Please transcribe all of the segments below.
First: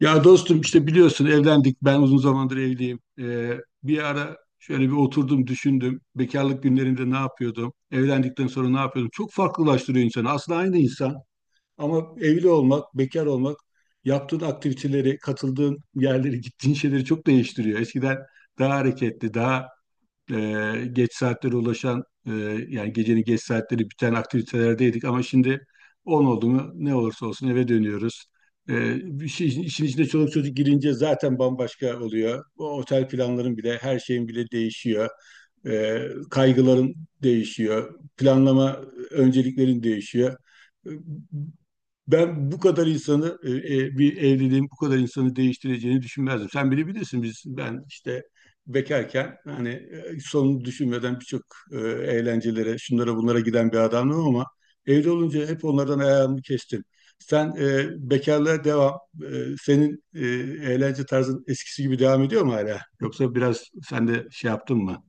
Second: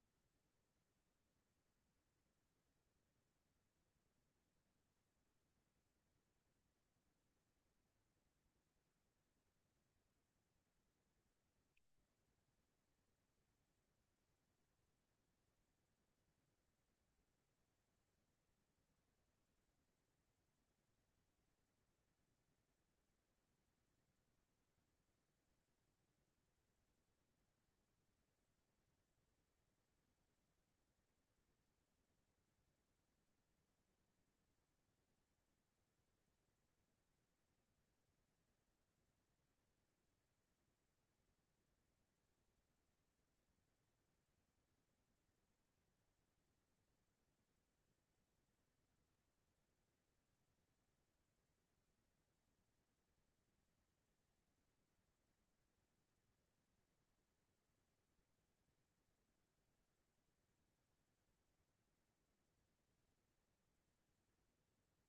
Ya dostum işte biliyorsun evlendik. Ben uzun zamandır evliyim. Bir ara şöyle bir oturdum düşündüm. Bekarlık günlerinde ne yapıyordum? Evlendikten sonra ne yapıyordum? Çok farklılaştırıyor insanı. Aslında aynı insan ama evli olmak, bekar olmak, yaptığın aktiviteleri, katıldığın yerleri, gittiğin şeyleri çok değiştiriyor. Eskiden daha hareketli, daha geç saatlere ulaşan, yani gecenin geç saatleri biten aktivitelerdeydik ama şimdi 10 oldu mu ne olursa olsun eve dönüyoruz. E, Bir şey, işin içine çoluk çocuk girince zaten bambaşka oluyor. O otel planların bile, her şeyin bile değişiyor. E, Kaygıların değişiyor. Planlama önceliklerin değişiyor. E, Ben bu kadar insanı, bir evliliğin bu kadar insanı değiştireceğini düşünmezdim. Sen bilebilirsin, ben işte bekarken, hani, sonunu düşünmeden birçok eğlencelere, şunlara bunlara giden bir adamım ama evli olunca hep onlardan ayağımı kestim. Sen, bekarlığa devam. Senin, eğlence tarzın eskisi gibi devam ediyor mu hala? Yoksa biraz sen de şey yaptın mı?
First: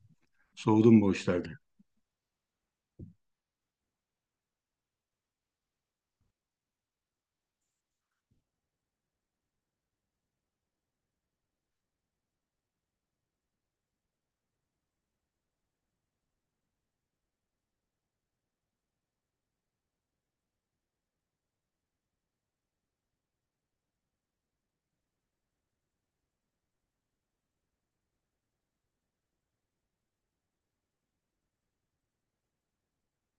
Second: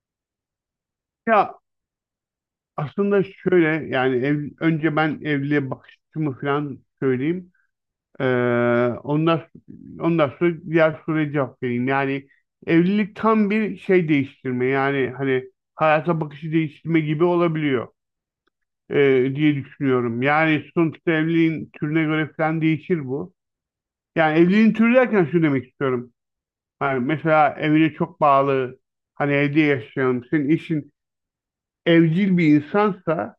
Soğudun mu o işlerde? Ya aslında şöyle yani önce ben evliliğe bakış açımı falan söyleyeyim. Ee, ondan, ondan sonra diğer soruya cevap vereyim. Yani evlilik tam bir şey değiştirme yani hani hayata bakışı değiştirme gibi olabiliyor diye düşünüyorum. Yani sonuçta evliliğin türüne göre falan değişir bu. Yani evliliğin türü derken şu demek istiyorum. Yani mesela evine çok bağlı hani evde yaşayan senin eşin evcil bir insansa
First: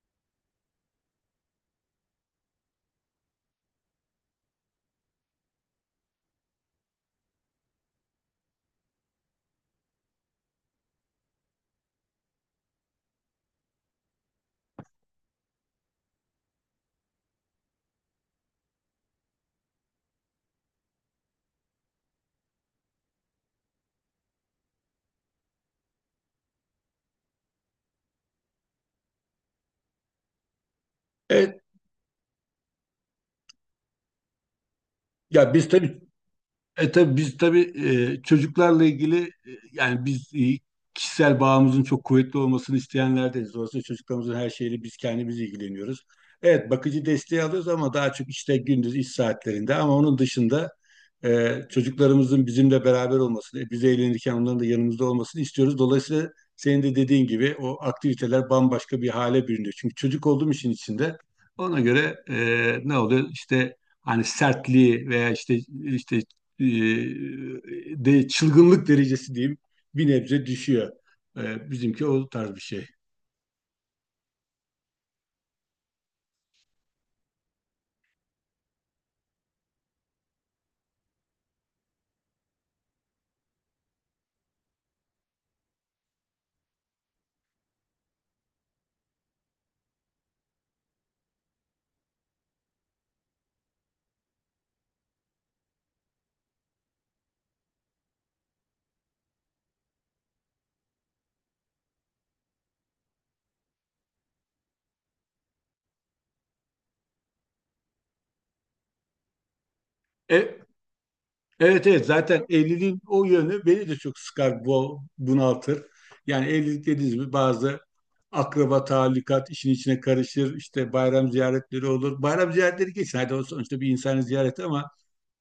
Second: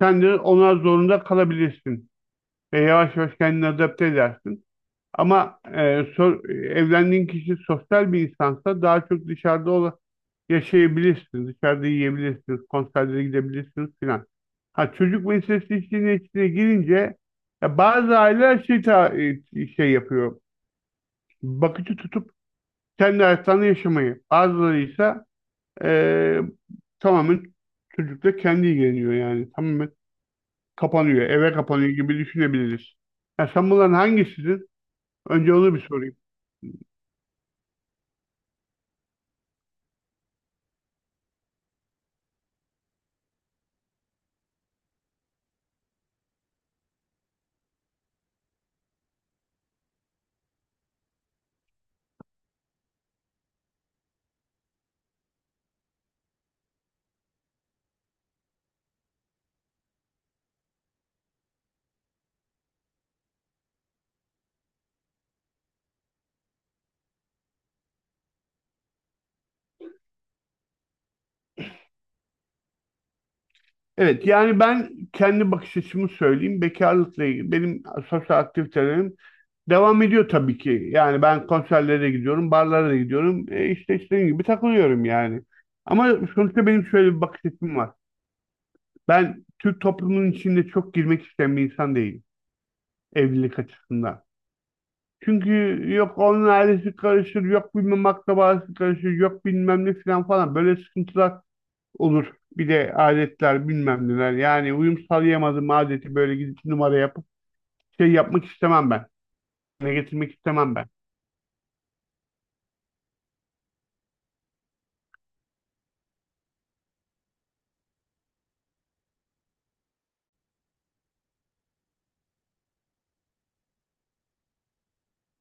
sen de ona zorunda kalabilirsin ve yavaş yavaş kendini adapte edersin. Ama evlendiğin kişi sosyal bir insansa daha çok dışarıda yaşayabilirsin, dışarıda yiyebilirsiniz, konserlere gidebilirsiniz filan. Ha çocuk meselesi işin içine girince ya bazı aileler şey yapıyor, bakıcı tutup kendi hayatlarını yaşamayı. Bazıları ise e, tamamen çocukla kendi ilgileniyor yani. Tamamen kapanıyor, eve Evet. kapanıyor gibi düşünebiliriz. Ya sen bunların hangisisin? Ya Önce biz onu bir tabii sorayım. E tabii biz tabii çocuklarla ilgili, yani biz, kişisel bağımızın çok kuvvetli olmasını isteyenlerdeniz. Dolayısıyla çocuklarımızın her şeyiyle biz kendimiz ilgileniyoruz. Evet, bakıcı desteği alıyoruz ama daha çok işte gündüz iş saatlerinde, ama onun dışında çocuklarımızın bizimle beraber olmasını, biz eğlenirken onların da yanımızda olmasını istiyoruz. Dolayısıyla senin de dediğin gibi o aktiviteler bambaşka bir hale bürünüyor. Çünkü çocuk olduğum işin içinde ona göre, ne oluyor? İşte hani sertliği veya işte e, de çılgınlık derecesi diyeyim, bir nebze düşüyor. Bizimki o tarz bir şey. Evet, yani ben kendi bakış açımı söyleyeyim. Bekarlıkla ilgili benim sosyal aktivitelerim devam ediyor tabii ki. Yani ben konserlere gidiyorum, barlara da gidiyorum. E işte istediğim gibi takılıyorum yani. Ama sonuçta benim şöyle bir bakış açım var. Ben Türk toplumunun içinde çok girmek isteyen bir insan değilim evlilik açısından. Çünkü yok onun ailesi karışır, yok bilmem akrabası karışır, yok bilmem ne filan falan. Böyle sıkıntılar olur. Bir de adetler bilmem neler. Yani uyum sağlayamadım adeti böyle gidip numara yapıp şey yapmak istemem ben. Ne getirmek E, istemem ben. evet, evet, zaten evliliğin o yönü beni de çok sıkar, bunaltır. Yani evlilik, dediğiniz gibi bazı akraba talikat işin içine karışır. İşte bayram ziyaretleri olur. Bayram ziyaretleri geçsin. Hadi o sonuçta bir insanı ziyaret ama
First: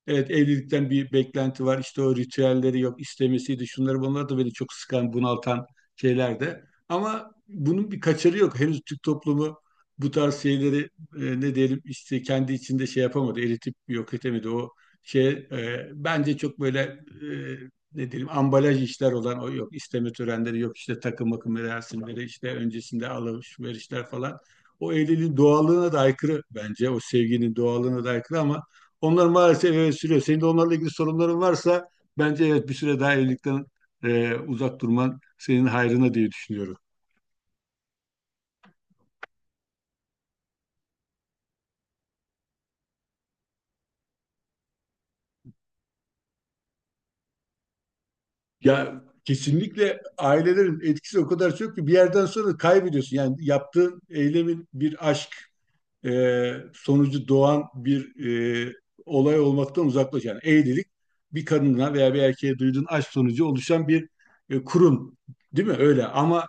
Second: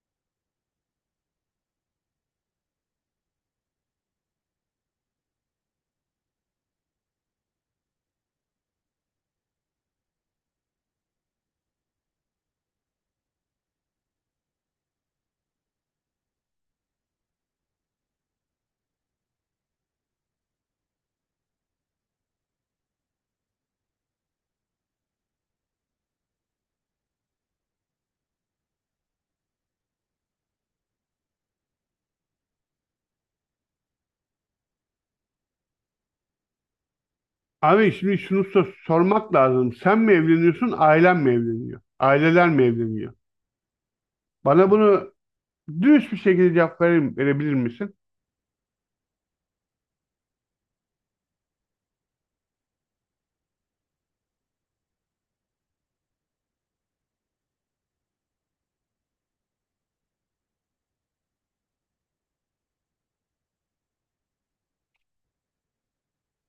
evet, evlilikten bir beklenti var. İşte o ritüelleri yok istemesiydi. Şunları bunlar da beni çok sıkan, bunaltan şeyler de. Ama bunun bir kaçarı yok. Henüz Türk toplumu bu tarz şeyleri ne diyelim işte kendi içinde şey yapamadı. Eritip yok etemedi. O şey, bence çok böyle, e, ne diyelim, ambalaj işler olan o yok isteme törenleri, yok işte takım makım merasimleri, işte öncesinde alışverişler falan. O evliliğin doğallığına da aykırı bence. O sevginin doğallığına da aykırı ama onlar maalesef, evet, sürüyor. Senin de onlarla ilgili sorunların varsa bence, evet, bir süre daha evlilikten uzak durman senin hayrına diye düşünüyorum. Abi şimdi şunu sormak lazım. Sen mi evleniyorsun, ailen mi evleniyor? Aileler mi evleniyor? Bana bunu dürüst bir şekilde cevap verebilir misin? Ya kesinlikle ailelerin etkisi o kadar çok ki bir yerden sonra kaybediyorsun. Yani yaptığın eylemin bir aşk e, sonucu doğan bir e, olay olmaktan uzaklaş. Yani evlilik bir kadına veya bir erkeğe duyduğun aşk sonucu oluşan bir kurum, değil mi? Öyle, ama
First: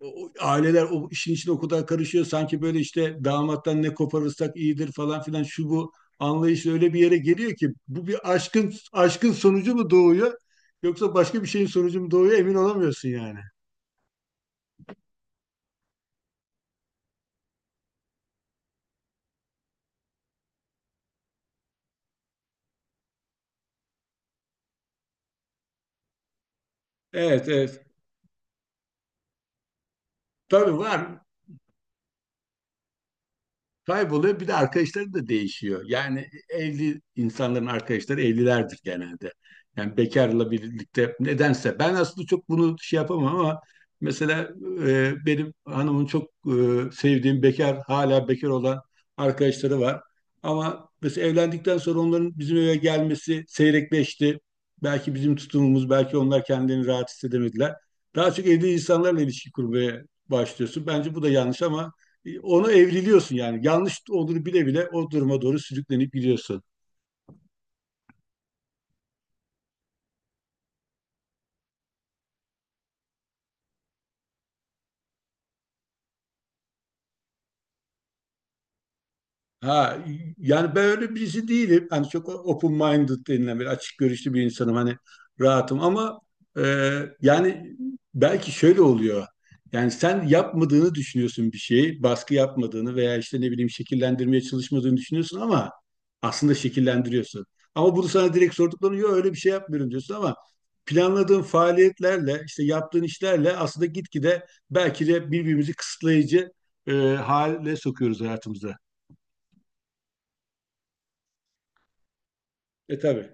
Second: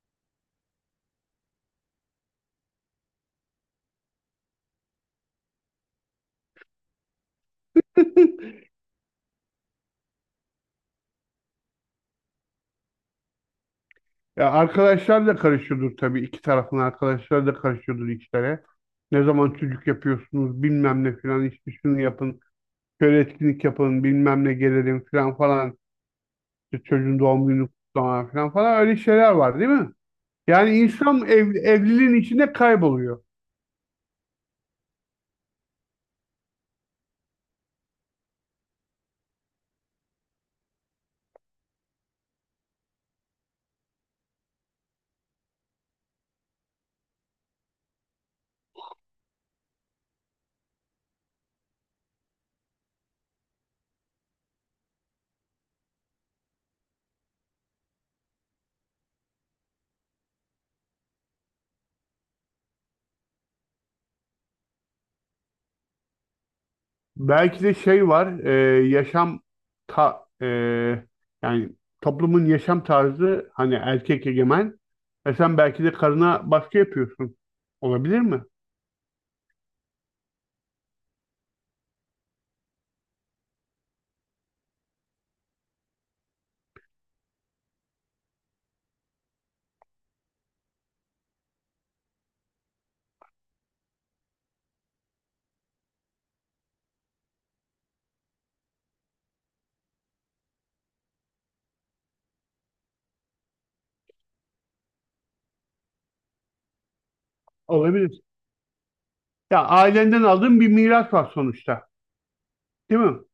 aileler o işin içine o kadar karışıyor, sanki böyle işte damattan ne koparırsak iyidir falan filan şu bu anlayış öyle bir yere geliyor ki, bu bir aşkın sonucu mu doğuyor, yoksa başka bir şeyin sonucu mu doğuyor, emin olamıyorsun yani. Ya arkadaşlar da karışıyordur tabii. İki tarafın arkadaşları da karışıyordur işlere. Ne zaman çocuk yapıyorsunuz bilmem ne filan işte şunu yapın. Şöyle etkinlik yapın bilmem ne gelelim filan falan. İşte çocuğun doğum Evet, günü evet. kutlama filan falan öyle şeyler var, değil mi? Yani Tabii var. insan evliliğin içinde kayboluyor. Kayboluyor. Bir de arkadaşları da değişiyor. Yani evli insanların arkadaşları evlilerdir genelde. Yani bekarla birlikte nedense. Ben aslında çok bunu şey yapamam ama mesela benim hanımın çok, sevdiğim bekar, hala bekar olan arkadaşları var. Ama mesela evlendikten sonra onların bizim eve gelmesi seyrekleşti. Belki bizim tutumumuz, belki onlar kendilerini rahat hissedemediler. Daha çok evli insanlarla ilişki kurmaya başlıyorsun. Bence bu da yanlış ama onu evriliyorsun yani. Yanlış olduğunu bile bile o duruma doğru sürüklenip gidiyorsun. Belki de şey var, yaşam ta, e, yani toplumun yaşam tarzı hani erkek egemen. E sen belki de karına baskı yapıyorsun. Olabilir mi? Ha, yani ben öyle birisi değilim. Hani çok open-minded denilen, bir açık görüşlü bir insanım. Hani rahatım ama, e, yani belki şöyle oluyor. Yani sen yapmadığını düşünüyorsun bir şeyi, baskı yapmadığını veya işte ne bileyim şekillendirmeye çalışmadığını düşünüyorsun ama aslında şekillendiriyorsun. Ama bunu sana direkt sorduklarını yok, öyle bir şey yapmıyorum diyorsun ama planladığın faaliyetlerle, işte yaptığın işlerle aslında gitgide belki de birbirimizi kısıtlayıcı hale sokuyoruz Olabilir. hayatımıza. Ya ailenden aldığın bir miras var sonuçta, değil mi? Tabii.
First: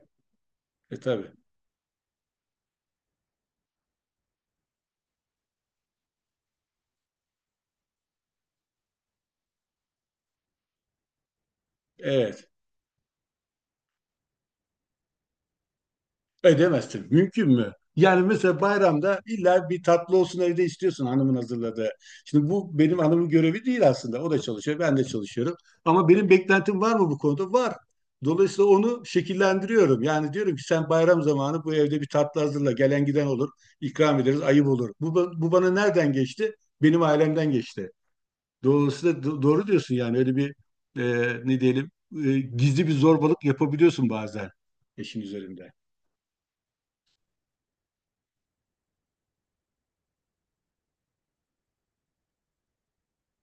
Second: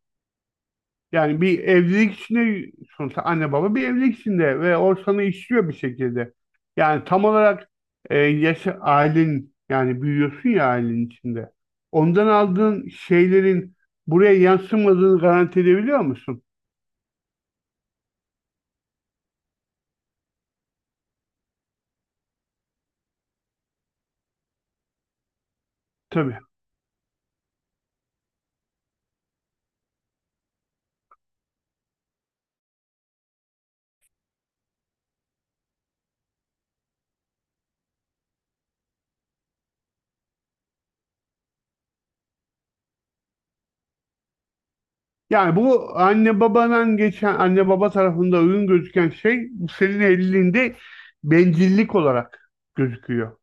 Tabii. Yani bir evlilik içinde sonuçta anne baba bir evlilik içinde ve o sana işliyor bir şekilde. Yani tam olarak ailen yani büyüyorsun ya ailenin içinde. Ondan Evet. aldığın şeylerin buraya yansımadığını garanti edebiliyor musun? Edemezsin. Mümkün mü? Yani mesela bayramda illa bir tatlı olsun evde istiyorsun, hanımın hazırladığı. Şimdi bu benim hanımın görevi değil aslında. O da çalışıyor, ben de çalışıyorum. Ama benim Tabii. beklentim var mı bu konuda? Var. Dolayısıyla onu şekillendiriyorum. Yani diyorum ki sen bayram zamanı bu evde bir tatlı hazırla. Gelen giden olur. İkram ederiz. Ayıp olur. Bu bana nereden geçti? Benim ailemden geçti. Dolayısıyla doğru diyorsun yani, öyle bir, e, ne diyelim, gizli bir zorbalık yapabiliyorsun bazen eşin Yani üzerinde. bu anne babadan geçen, anne baba tarafında uygun gözüken şey senin evliliğinde bencillik olarak gözüküyor.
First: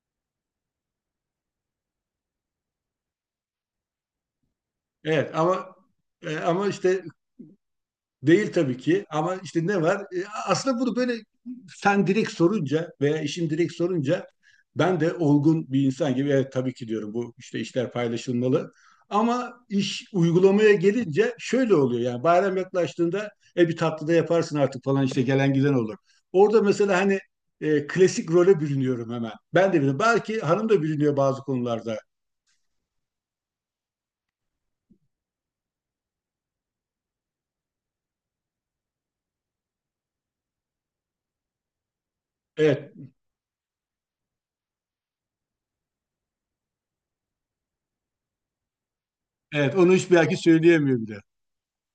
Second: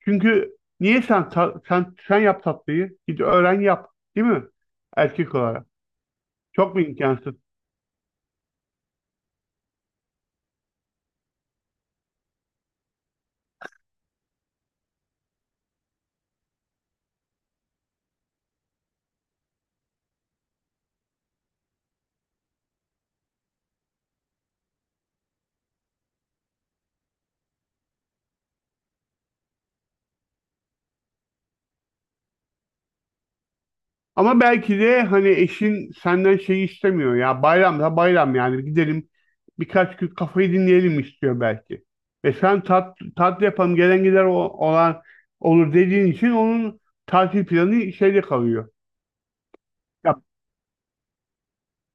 Çünkü niye sen sen yap tatlıyı? Git öğren yap, değil mi? Evet Erkek olarak. ama, ama Çok mu işte, imkansız? değil tabii ki ama işte ne var? Aslında bunu böyle sen direkt sorunca veya işin direkt sorunca ben de olgun bir insan gibi evet tabii ki diyorum, bu işte işler paylaşılmalı. Ama iş uygulamaya gelince şöyle oluyor yani, bayram yaklaştığında bir tatlı da yaparsın artık falan, işte gelen giden olur. Orada mesela, hani, klasik role bürünüyorum hemen. Ben de biliyorum. Belki hanım da bürünüyor bazı konularda. Ama belki de hani eşin senden şey istemiyor, ya bayram da bayram yani gidelim birkaç gün kafayı dinleyelim istiyor belki. Ve sen Evet, tat yapalım, gelen gider olan olur dediğin için onun tatil planı şeyde kalıyor. evet, onu hiç Ya belki söyleyemiyor bile.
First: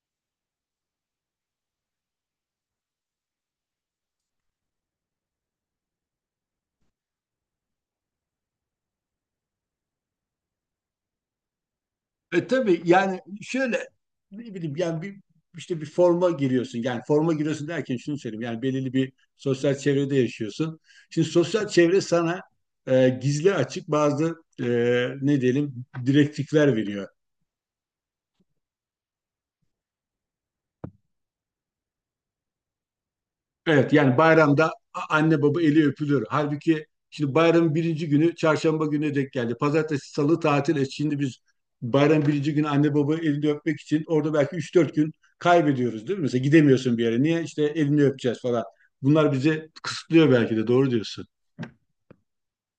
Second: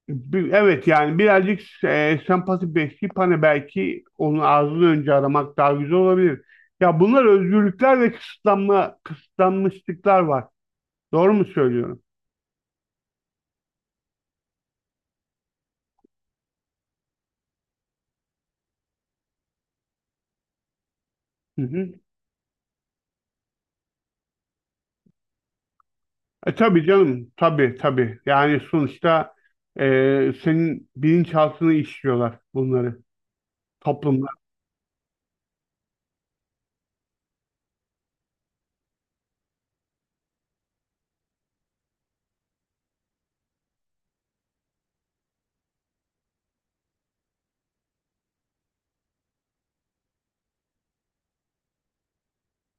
Evet, yani birazcık sempati besleyip hani belki onun ağzını önce aramak daha güzel olabilir. Ya bunlar özgürlükler ve kısıtlanmışlıklar var. Doğru mu söylüyorum? Tabii yani, şöyle, ne bileyim yani, bir, işte bir forma giriyorsun. Yani forma giriyorsun derken şunu söyleyeyim. Yani belirli bir sosyal çevrede yaşıyorsun. Şimdi Hı sosyal hı. çevre sana gizli açık bazı, e, ne diyelim, E, direktifler tabii veriyor. canım, tabii, tabii. Yani sonuçta senin bilinçaltını işliyorlar bunları. Evet yani Toplum. bayramda anne baba eli öpülür. Halbuki şimdi bayramın birinci günü çarşamba gününe denk geldi. Pazartesi, salı tatil. Şimdi biz bayramın birinci günü anne baba elini öpmek için orada belki 3-4 gün kaybediyoruz, değil mi? Mesela gidemiyorsun bir yere. Niye? İşte elini öpeceğiz falan. Bunlar bizi kısıtlıyor, belki de doğru diyorsun.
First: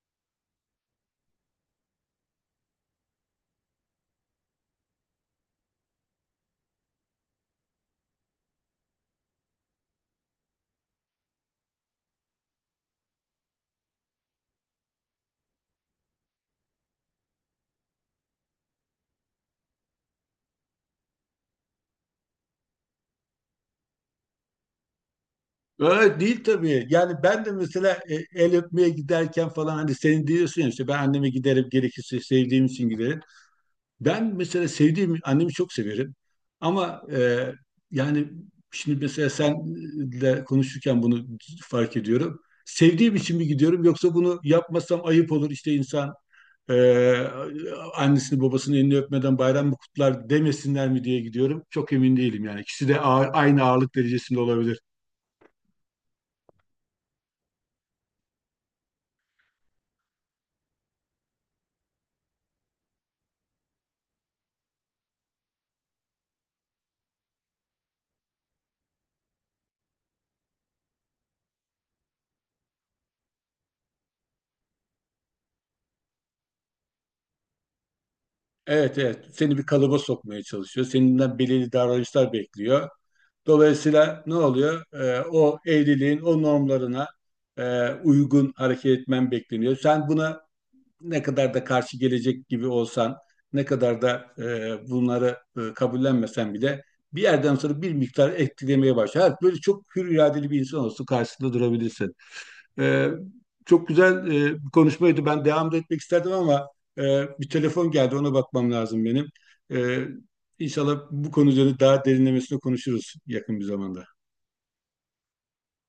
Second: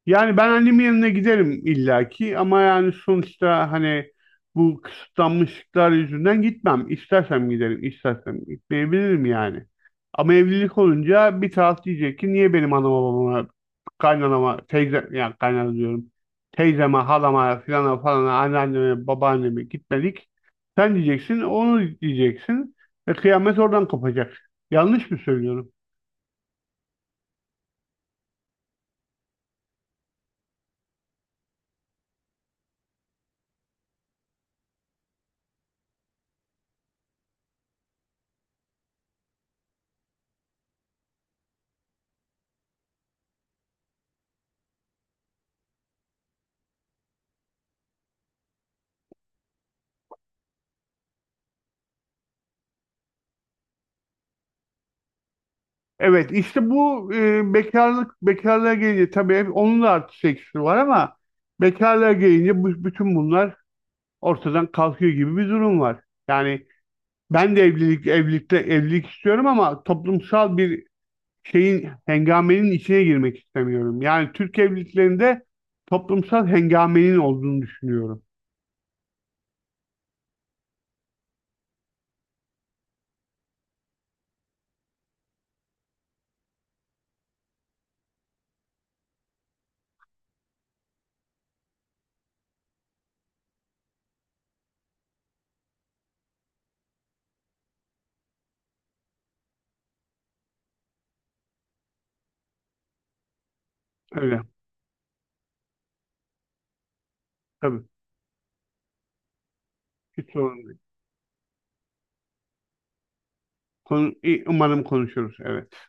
Yani ben annemin yanına giderim illaki ama yani sonuçta hani bu kısıtlanmışlıklar yüzünden gitmem. İstersem giderim, istersem gitmeyebilirim yani. Ama evlilik olunca bir taraf diyecek ki niye benim anama babama, kaynanama, yani kaynana diyorum, teyzeme, halama, filana falana, anneanneme, babaanneme gitmedik. Sen diyeceksin, onu diyeceksin ve kıyamet oradan kopacak. Yanlış mı söylüyorum? Öyle değil tabii. Yani ben de mesela el öpmeye giderken falan, hani senin diyorsun ya işte ben anneme giderim gerekirse, sevdiğim için giderim. Ben mesela sevdiğim annemi çok severim ama, yani şimdi mesela senle konuşurken bunu fark ediyorum. Sevdiğim için mi gidiyorum, yoksa bunu yapmasam ayıp olur işte, insan e, annesini babasını elini öpmeden bayram mı kutlar, demesinler mi diye gidiyorum. Çok emin değilim yani, ikisi de aynı ağırlık derecesinde olabilir. Evet, işte bu bekarlığa gelince tabii hep onun da artı eksisi var ama bekarlığa gelince bütün bunlar ortadan kalkıyor gibi bir durum var. Yani ben de evlilikte evlilik istiyorum ama toplumsal bir hengamenin içine girmek istemiyorum. Yani Türk evliliklerinde toplumsal hengamenin olduğunu düşünüyorum. Evet, evet, seni bir kalıba sokmaya çalışıyor. Seninden belirli davranışlar bekliyor. Dolayısıyla ne oluyor? O evliliğin o normlarına uygun hareket etmen bekleniyor. Sen buna ne kadar da karşı gelecek gibi olsan, ne kadar da bunları kabullenmesen bile, bir yerden sonra bir miktar etkilemeye başlar. Evet, böyle çok hür iradeli bir insan olsun, karşısında durabilirsin. Ee, Çok güzel, Öyle bir konuşmaydı. Ben devam da etmek isterdim ama bir tabii. telefon geldi. Ona bakmam lazım benim. Ee, Hiç sorun değil. İnşallah bu konu üzerine daha derinlemesine konuşuruz yakın bir zamanda. Konu, umarım konuşuruz. Evet.